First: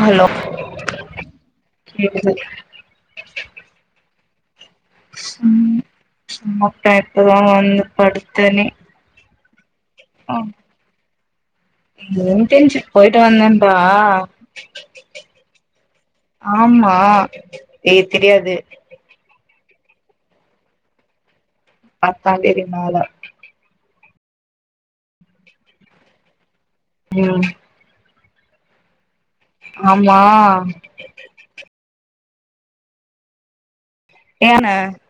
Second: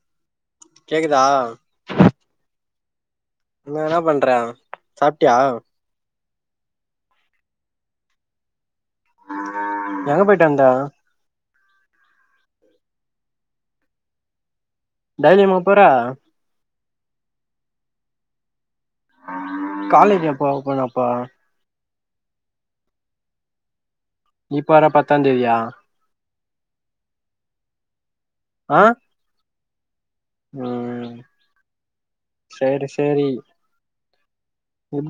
Hello கேக்குதா கேக்குது நீ என்னா பண்ற சாப்டியா சாப்டே இப்பதா வந்து படுத்தேனே எங்க போயிட்டு வந்த இண்டன்ஷிப் போயிட்டு வந்தேம்பா டெய்லியுமா போற ஆமா ஏ தெரியாது காலேஜ் எப்போ ஒப்பன் அப்போ பத்தாந்தேதி மேல இப்ப வர பத்தாந்தேதியா ம் அ ஆமா செரி செரி ஏன ம்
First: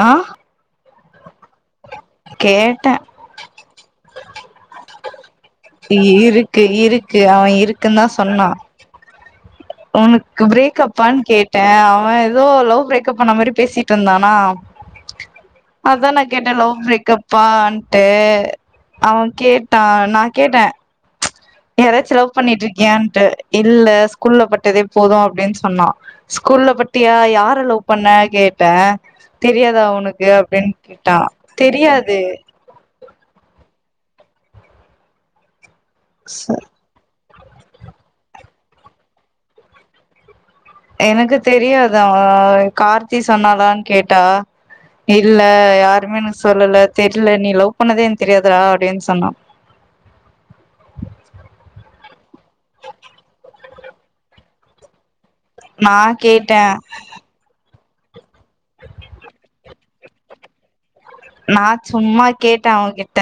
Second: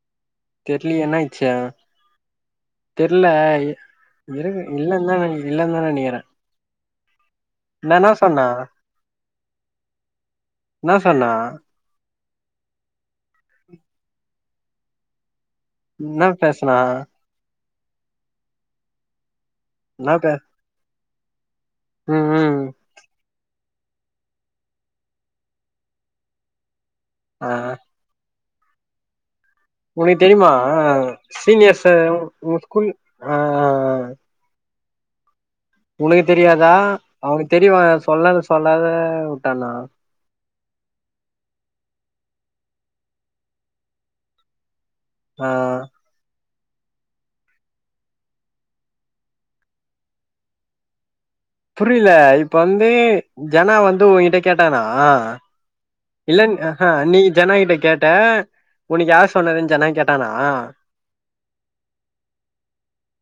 ஆ தெர்லியே என்னாயிச்சு கேட்டே தெர்ல இருக்கு இல்லந்தா இல்லந்தா நெனக்கிறே க்கு இருக்கு அவ இருக்குன்தா சொன்னா ஒனக்கு என்ன பிரேக்கப்பான் சொன்னா கேட்டே அவ எதோ லவ் பிரேக்கப்பான மாரி பேசிட்ருந்தானா அதா நா என்ன கேட்ட பேசுனா லவ் பிரேக்கப் பான்ட்டு அவ கேட்டா என்ன நா பே கேட்ட யாராச்சு ம் லவ் ம் பண்ணிட்டிருக்கியான்ட்டு இல்ல ஸ்கூல்ல பட்டதே போத அப்டின் சொன்னா ஸ்கூல்ல பட்டியா ஆ யார லவ் பண்ண கேட்ட தெரியாதா ஒனக்கு அப்டின் அ கேட்டா சீனியர்ஸ தெரியாது உங்க ஸ்கூல் அஅ உனக்கு தெரியாதா அவனுக் தெரிவா சொல்லாத சொல்லாத வுட்டானா எனக்கு தெரியாது அவ கார்த்தி சொன்னாலான் கேட்டா இல்ல ஆ யாருமே எனுக் சொல்லல தெரில நீ லவ் பண்ணதே எனக் தெரியாதுறா அப்டின் சொன்னா புரில இப்பந்து ஜனா வந்து உங்ககிட்ட கேட்டானா நா இல்லன் கேட்டே அஹ நீ ஜனா கிட்டக் கேட் ட உனக்கு யார் சொன்னதுன் ஜனா கேட்டானா நா சும்மா கேட்டே அவங்கிட்ட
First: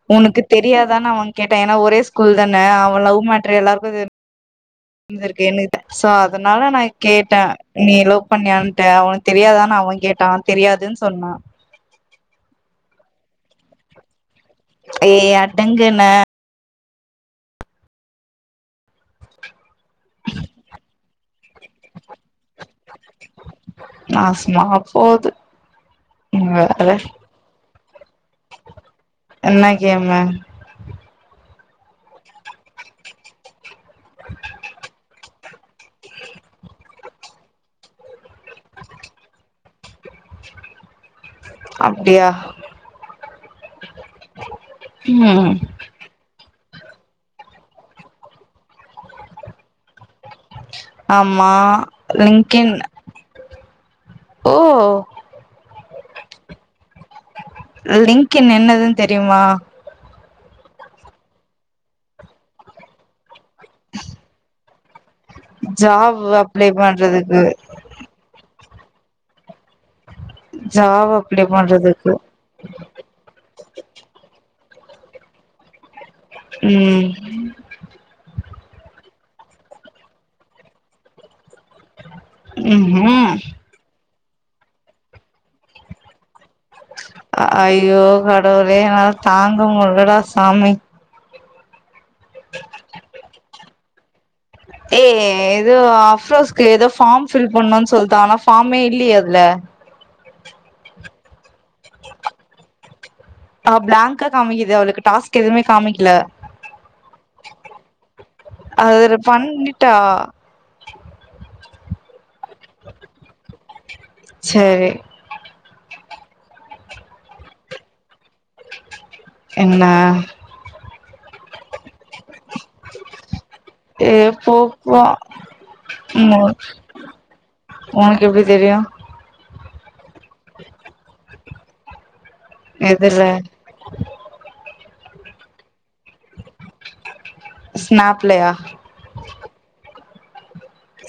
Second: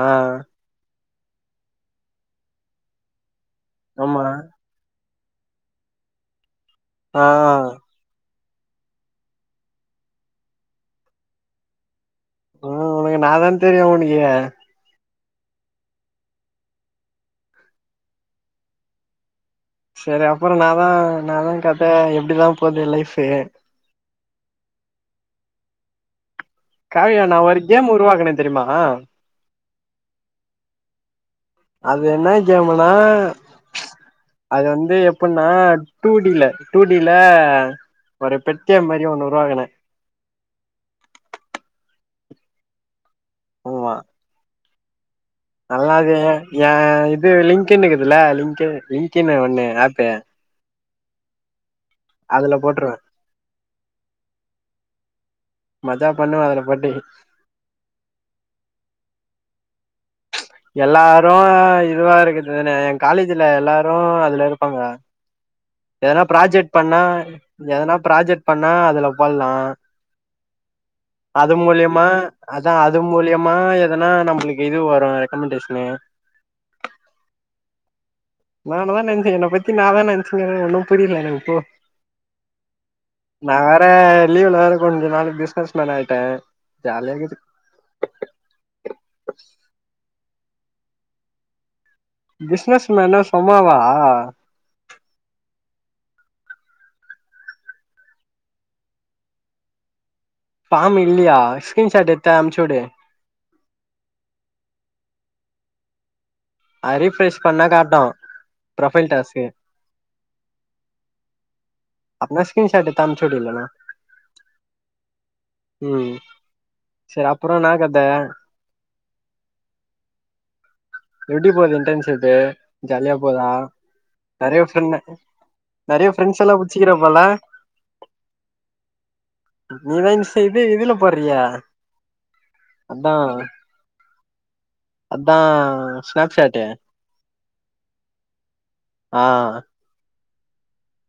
ஆ உனுக்குத் தெரியாதான்னு அவன் கேட்ட ஏன்னா ஒரே ஸ்கூல் தான அவ லவ் மேட்ரு எல்லாருக்கு தெரியு மா ந்துருக்கு என்னுகிட்ட சோ அதுனால நா ஆ கேட்ட நீ லவ் பண்ணியாட்டு அவனுக்கு தெரியாதானு அவ கேட்டா தெரியாதுன்னு சொன்னா ம் உனக்கு நா தா தெரியு அனுக்கு ஏ அடங்குன செரி அப்புற நா தா நா தா கத எப்டிதா போது லைப்பு நாசமா போது ன்னுவ கவியா நா ஒரு கேம் உருவாக்குனா தெரிமா என்ன கேம்மு அது என்ன கேமுனா அது வந்து எப்புனா டூ டில டூ டில ஒரு பெட்டிய மாரியோ ஒன்னு உருவாகுன அப்டியா உ வா ம் நல்லாது ஏன் இது லிங்குன் கிதுல லிங்க லிங்கினு ஒண்ணு ஆப்பெ ஆமா அதுல லிங்கின் போட்ருவ ஓ மஜா பண்ணுவ அதுல போட்டு லிங்கின் என்னதுன் தெரியுமா எல்லாரு இதுவா இருக்கத்துதானே என் காலேஜ்ல எல்லாரு அதுல இருப்பாங்க ஜாப் எதனா அப்ளை ப்ராஜெக்ட் பண்ணா பண்றதுக்கு எதனா ப்ராஜெக்ட் பண்ணா அதுல போல்லா ஜாப் அப்ளை அது மூலியுமா பண்றதுக்கு அதா அது மூலயமா எதனா நம்மளுக்கு இது வரு ரெக்கமெண்டேஷனு ம் ன்னானுதா நெச்சன் என்ன பத்தி நாதா நென்ச்சிங்கிற ஒன்னு புரில எனக்குப்போ ம் ஹு ம் நா வேற லீவ்ல வேற கொஞ்சோ நாள பிஸ்னஸ் மேன் ஆயிட்ட ஜாலியா கீது ஐயோ கடவுலே என்னால தாங்க முல்லடா சாமி பிசினஸ் மேன்னா சொம் மாவா ஏ ஏதோ அப்ரோஸ்க்கு ஏதோ ஃபார்ம் ஃபில் பண்ணு சொல் தா ஆனா ஃபார்ம்மே இல்லையே அதுல ஃபார்ம் இல்லையா ஃகிரீன்ஷாட் எடுத்து அம்ச்சிவுடு ஆ பிளாங்க்கா காமிக்குது அவளுக்கு டாஸ்க் எதுமே காமிக்கல அது ரீஃப்ரெஷ் பண்ணா காட்டு ப்ரொஃபைல் அது டாஸ்க்கு பண்ணிட்டா அப்பன ஸ்கிரீன்ஷாட் எடுத்து அம்ச்சிவுடு இல்லனா சரி ம், செரி அப்பறோ என்னா கத என்ன எப்டி போது இன்டன்ஷிப்பு? ஜாலியா போதா ஏ போ நிறைய ஃபிரெண்ட் போ நறைய ம் ஃப்ரெண்ட்ஸ் எல்லா புடிச்சிக்கிறப் போல உனக்கு எப்டி தெரியு நீதா இன்ஸ் இது இதுல போட்றியே அதா எதுல அதா ஸ்நாப்ஷாட்டு ஸ்நாப்லையா ஆ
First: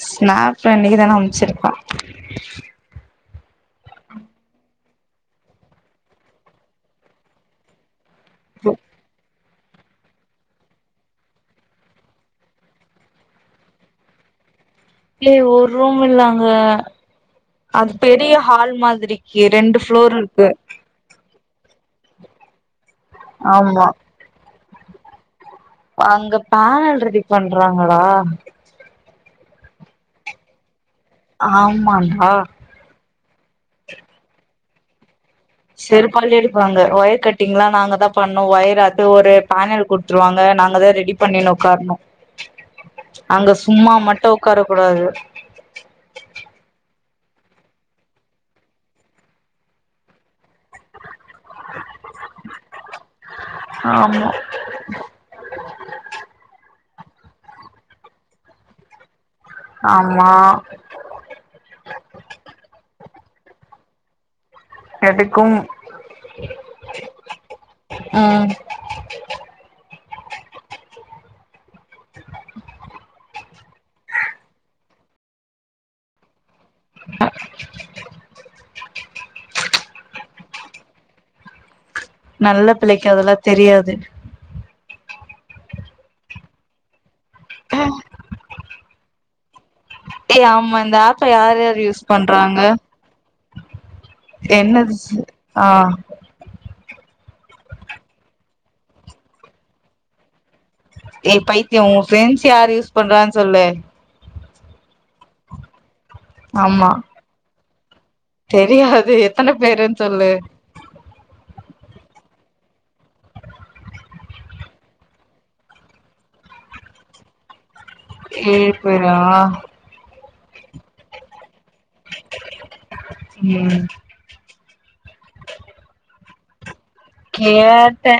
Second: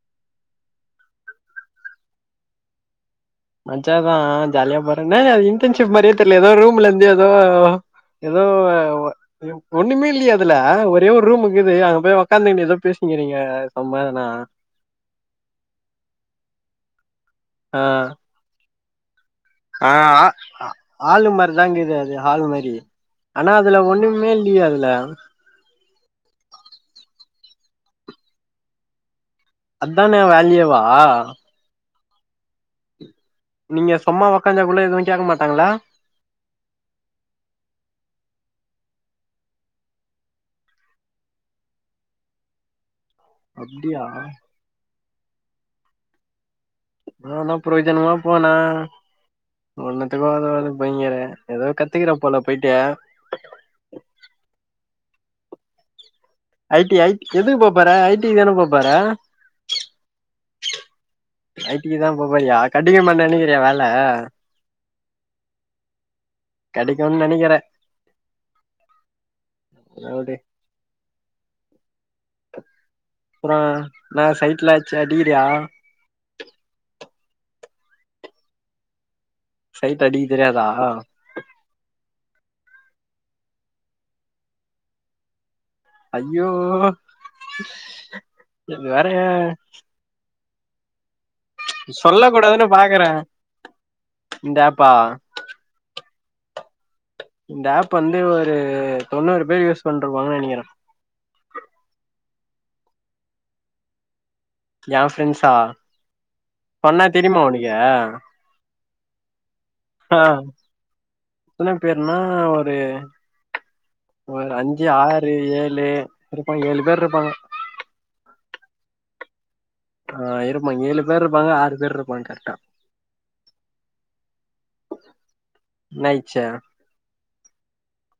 ஸ்நாப் இன்னைக்குதான அம்ச்சிருக்கா மஜாதா ஜாலியா போற என்னடா இது இன்டர்ன்ஷிப் மாரியே தெர்ல ஏதோ ரூம்ல இருந்து ஏதோ ஏதோ ஏ ஒண்ணுமே இல்லயே அதுல ஒரே ஒரு ரூம் இருக்குது அங்க போய் ஒக்காந்துகினு ஏதோ பேசினுகிறீங்க சும்மா எதனா இல்லயே ஒரு ரூம் இல்ல அங்க அது பெரிய ஹால் மாதிரி ஆ ஆ ஹாலு மாரிதா இருக்கிது அது ஹாலு மாரி ஆனா அதுல ஆமா ஒண்ணுமே இல்லயே அதுல ப அங்க பேனல் ரெடி பண்றாங்கடா அதுதான வேலையேவா ஆமான்டா நீங்க சும்மா ஒக்காஞ்சா கூட எதுவு கேக்க மாட்டாங்கல்ல செருப்பாலே அடிப்பாங்க, ஒயர் கட்டிங்லா நாங்கதா பண்ணு ஒயர் அது ஒரு பேனல் குடு த்துருவாங்க நாங்கதா ரெடி பண்ணினு உக்காரணு அங்க சும்மா அப்டியா மட்டு உக்கார கூடாது போனா பிரயோஜனமா போனு ஒன்னுத்துக்கு ஒதாவது போயிங்கர ஏதோ கத்துக்கற போல போயிட்டு ஆமா ஐ டி, ஐ எதுக்கு போப்போற ஐ டி க்குதான போப்போற ஆமா ஐ டிக்கு தா போப் போறியா கண்டினியு பண்ண நெனைக்கிறியா வேல எதுக்கும் கெடைக்குனு நெனைக்கிற ம் ற வுடு அப்பறோ என்ன சைட்லா யாரயாச்சு அடிக்கிறியா ஆ சைட் அடிக்க தெரியாதா நல்ல புள்ளைக்கு அதெல்லா தெரியாது அய்யோ இது வேறயா ஏய் ஆமா இந்த ஆப்ப யாரு யூஸ் சொல்ல பண்றாங்க கூடாதுன்னு பாக்குறே இந்த என்ன ஆப்பா அது ஆ இந்த ஆப் வந்து ஒரு தொண்ணூறு பேர் யூஸ் பண்ருபாங்கன்னு நெனைக்கிற ஏய் பைத்தியே ஒங் ஃப்ரெண்ட்ஸ் யாரு யூஸ் பண்றாங்கனு சொல்லு எ ஃப்ரெண்ட்ஸா ஆமா சொன்னா தெரியுமா உனக்கு தெரியாது எத்தன பேருன் ஆ சொல்லு எத்தன பேர்னா ஒரு ஒரு அஞ்சு ஆறு ஏழு இருப்ப ஏழு பேர் இருப்பாங்க ஏழு பேரா ஆ இருப்பா ஏழு பேர் ருப்பாங்க ஆறு பேர் ருப்பாங்க கர்ட்டா ம் நய்ச்சே கேட்டே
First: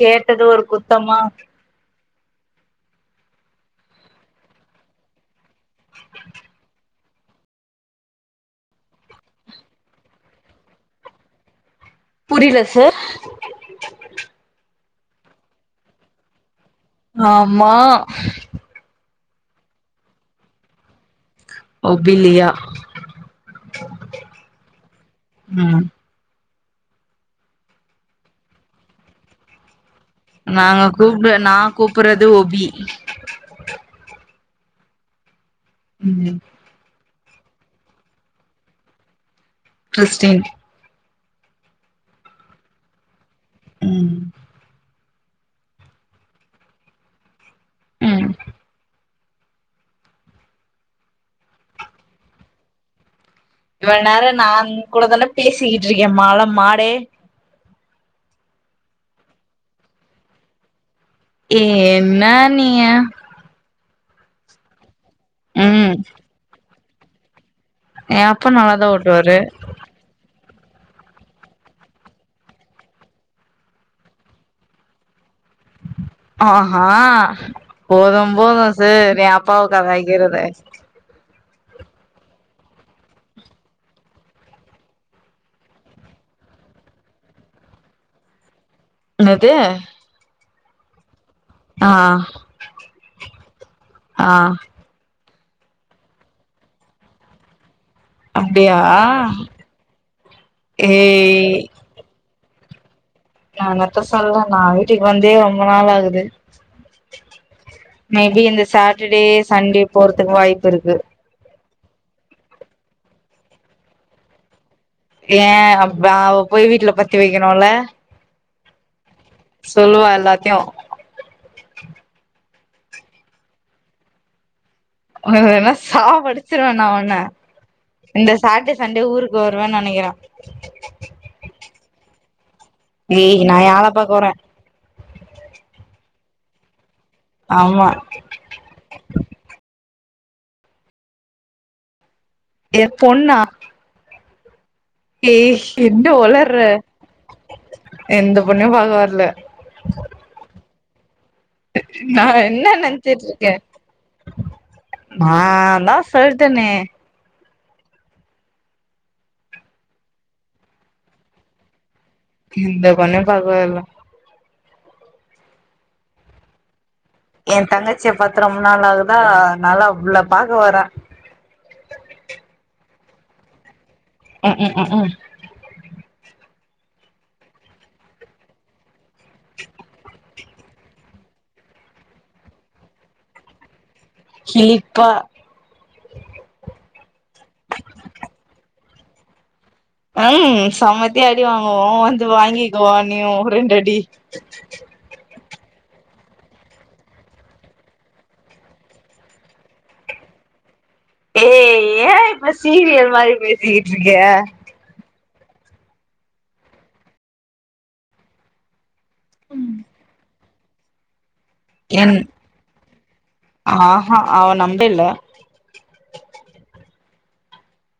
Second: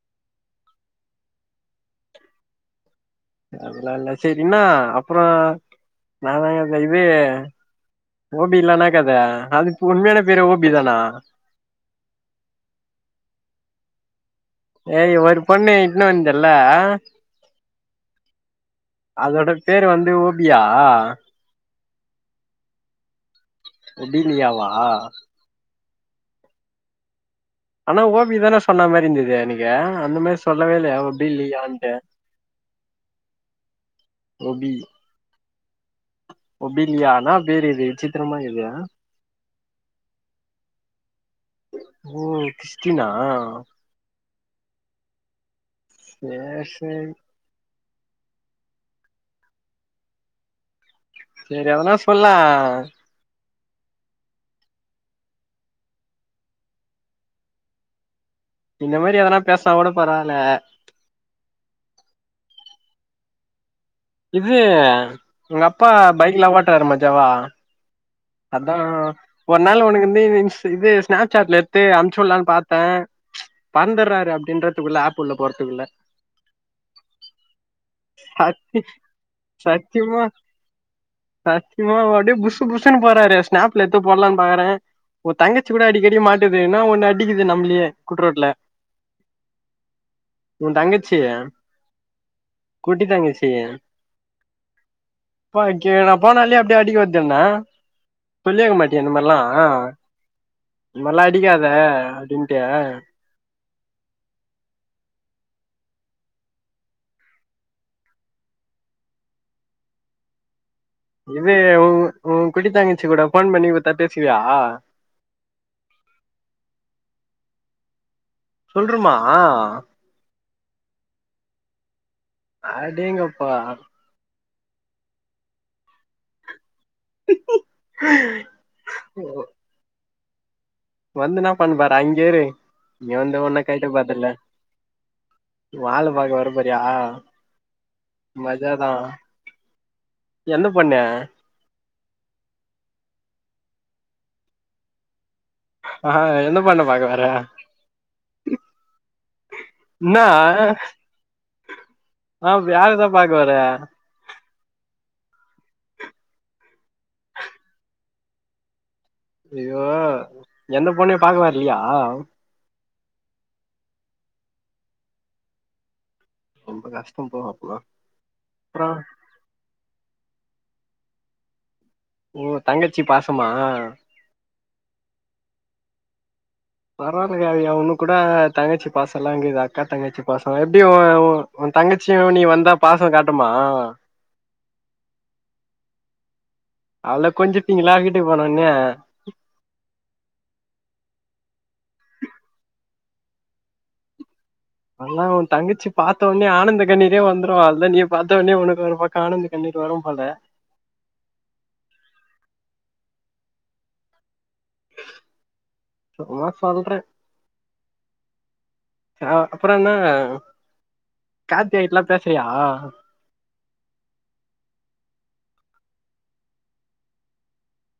கேட்டது ஒரு குத்தமா அல்லா இல்ல சேரி இன்னா அப்றோ நா தா கத தே ஓபி இலானா கத அதுக்கு உண்மையானப் பேரே ஓபிதானா புரில சார் ஏயி ஒரு பொண்ணு இட்னு வந்தல்ல ஆம்மா அதோட பேரு வந்து ஓபியா ஒபிலியா ஒடிலியாவா ம் ஆனா ஓபி தானே சொன்னா மேரி இந்தது அன்னைகே அந்த மேரி நாங்க கூப்ட நா கூப்பறது ஒபி ஒபி ம் ஒபிலியானா [unintelligible] விச்சித்திரமா இருகே டிரிஸ்டின் ஓ கிஸ்டினா ம் சேர் சேரி ம் சேரி அதனே சொல்லே இவள் நேரோ நாந் உங் கூடதானேப் பேசிகிட்ருக்கே மல மாடே இந்த மாரி எதனாப் பேச்னா கூடப் பரவால ஏ என்னா நீய இது உங்கப்பா ம் பைக்லா ஓட்றாரு மஜாவா எ அப்பா அதா நல்லாதா ஓட்டுவாரு ஒர் நாள் ஒனுக்கு இந்திஸ் இது ஸ்நாப் சாட்ல எத்து அம்ச்சுல்லான் பாத்தே பறந்தர்றாரு அப்டீன்றதுக்குள்ள ஆப் உள்ள போறத்துகுள்ள ஆஹா போதும் போது சத்தி சே நீ அப்பாவக் கலாய்க்கிறதே சத்தியமாவு அப்டியே புசு புசுனு போறாரு ஸ்நாப்ல எத்து போட்லான் பாகறே ஒ தங்கச்சி கூட அடிக்கடி மாட்டுது என்னா ஒன்னு அடிகிது நம்ளியே குட்ரோட்ல என்னது உ தங்கச்சி ஆ குட்டி தங்கச்சி ஆ பாக்யே நாப் போனாலே அப்டியே அடிக்க வர்து என்ன சொல்லி வெக்க அப்டியா மாட்டியா இந் மார்லா இந் மார்லா ஏய் அடிக்காத அப்டீன்ட்டு அனத்த சொல்ல நா வீட்டுக் வந்தே ரொம்ப நாள் ஆகுது மேபி இந்த சாட்டர்டே சண்டே போறதுக்கு வாய்ப்பு இருக்கு இது உங் உ குட்டி தங்கச்சி கூட ஃபோன் பண்ணி குத்தா பேசுவியா ஏ அப்ப அவ போய் வீட்ல பத்தி வகிணுல்ல சொல்றும்மா சொல்லுவா எல்லாத்யு அடேங்கப்பா ம் என்ன என்ன சாவடிச் ச்சிருவ நா ஒண்ண இந்த சாட்டே சண்டே ஊருக் வருவேனு நெனக்கிற வந்து இன்னா பண்ணப் போற அங்கே இரு ங்க ஏய் வந்து நா ஒன்ன யார பாக்க கய்டபோர்தில்ல வரே ஒ ஆள பாக்க வர போறியா ஆம்மா மஜாதா எந்த பொண்ணு எப் பொண்ணா ஏ என்ன ஆஹா ஒளர்ற எந்த பொண்ண பாக்க வர எந்த பொண்ணயும் பாக்க வர்ல என்னா நா ஆ என்ன வேறதா பாக்க நென்சிட்ருக்கே வர நாந்தா சொல்ட்டனே ஐயோ எந்த பொண்ணயு பாக்க வர்லியா இந்த பொண்ணயு பாக்க வர்ல ரொம்ப கஷ் என் தங்கச்சிய பாத்து ரொம்ப நாள் ஆகுதா அனால அவ்ளா பாக்க வர ஓ தங்கச்சி பாசமா ம்க்கு ம்க்கு பரவால்ல காவியா உனுக் கூட தங்கச்சி பாசோல்லா கீது அக்கா தங்கச்சி பாசோ எப்டி ஓ ஓ தங்கச்சியு நீ வந்தா பாசோ காட்டுமா கிலிப்பா அள கொஞ்சிட்டீங்களா வீட்டுக் போனா ஒன்னே ம் சம்மத்தியா அடி வாங்குவோ வந்து வாங்கக்கோவா நீயூ ரெண்டு அடி அல்லா ஓ தங்கச்சி பாத்தஒட்னே ஆனந்த கண்ணீரே வந்துரு அல்தா நீயு பாத்தவொன்னே ஒனக்கு ஒரு பக் க ஆனந்த கண்ணீர் வரூம் போல ஏய் ஏ இப்ப சீரியல் மாரி பேசிக்கிட்ருக்க சும்மா சொல்ற அ அப்றோ என்ன காத்திகா கிட்ல்லா என் பேசுரியா ஆஹா அவ நம்பே இல்ல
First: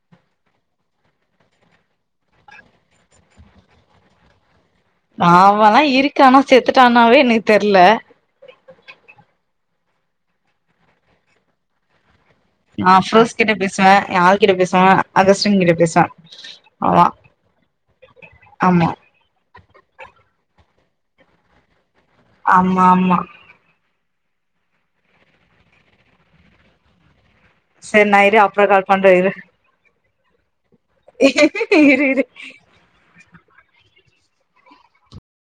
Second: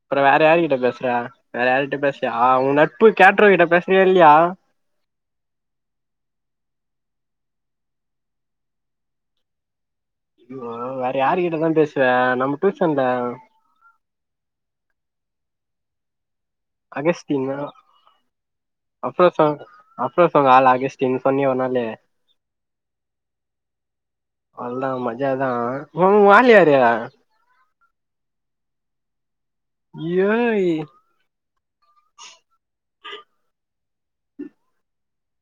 அப்பற வேற யாருகிட்ட பேசுறா வேற யார்ட்ட பேசுறியா உ நட்பு கேட்ரோ கிட்ட பேஸ்றியா இல்லயா அவல்லா இருக்கானா செத்துட்டானாவே எனக் தெர்ல யோ வேற யாருகிட்ட தா பேசுவ நம் நா அஃப்ரோஸ் கிட்ட பேசுவ என ஆள் கிட்ட பேசுவ அகஸ்டின் கிட்ட பேஸ்வ அகஸ்தினா ஆமா அப் அஃப்ரோஸ் அவுங்க அஃப்ரோஸ் ஆவுங்க ஆளா ஆகஸ்தின் சொன்னியே ஒருனாலு ஆம்மா ஆம்மா அல்தா மஜாதா ம் உ ஆள் யாரு செர் நாயிரு அப்ற கால் பண்ற இரு ஏய் இரு இரு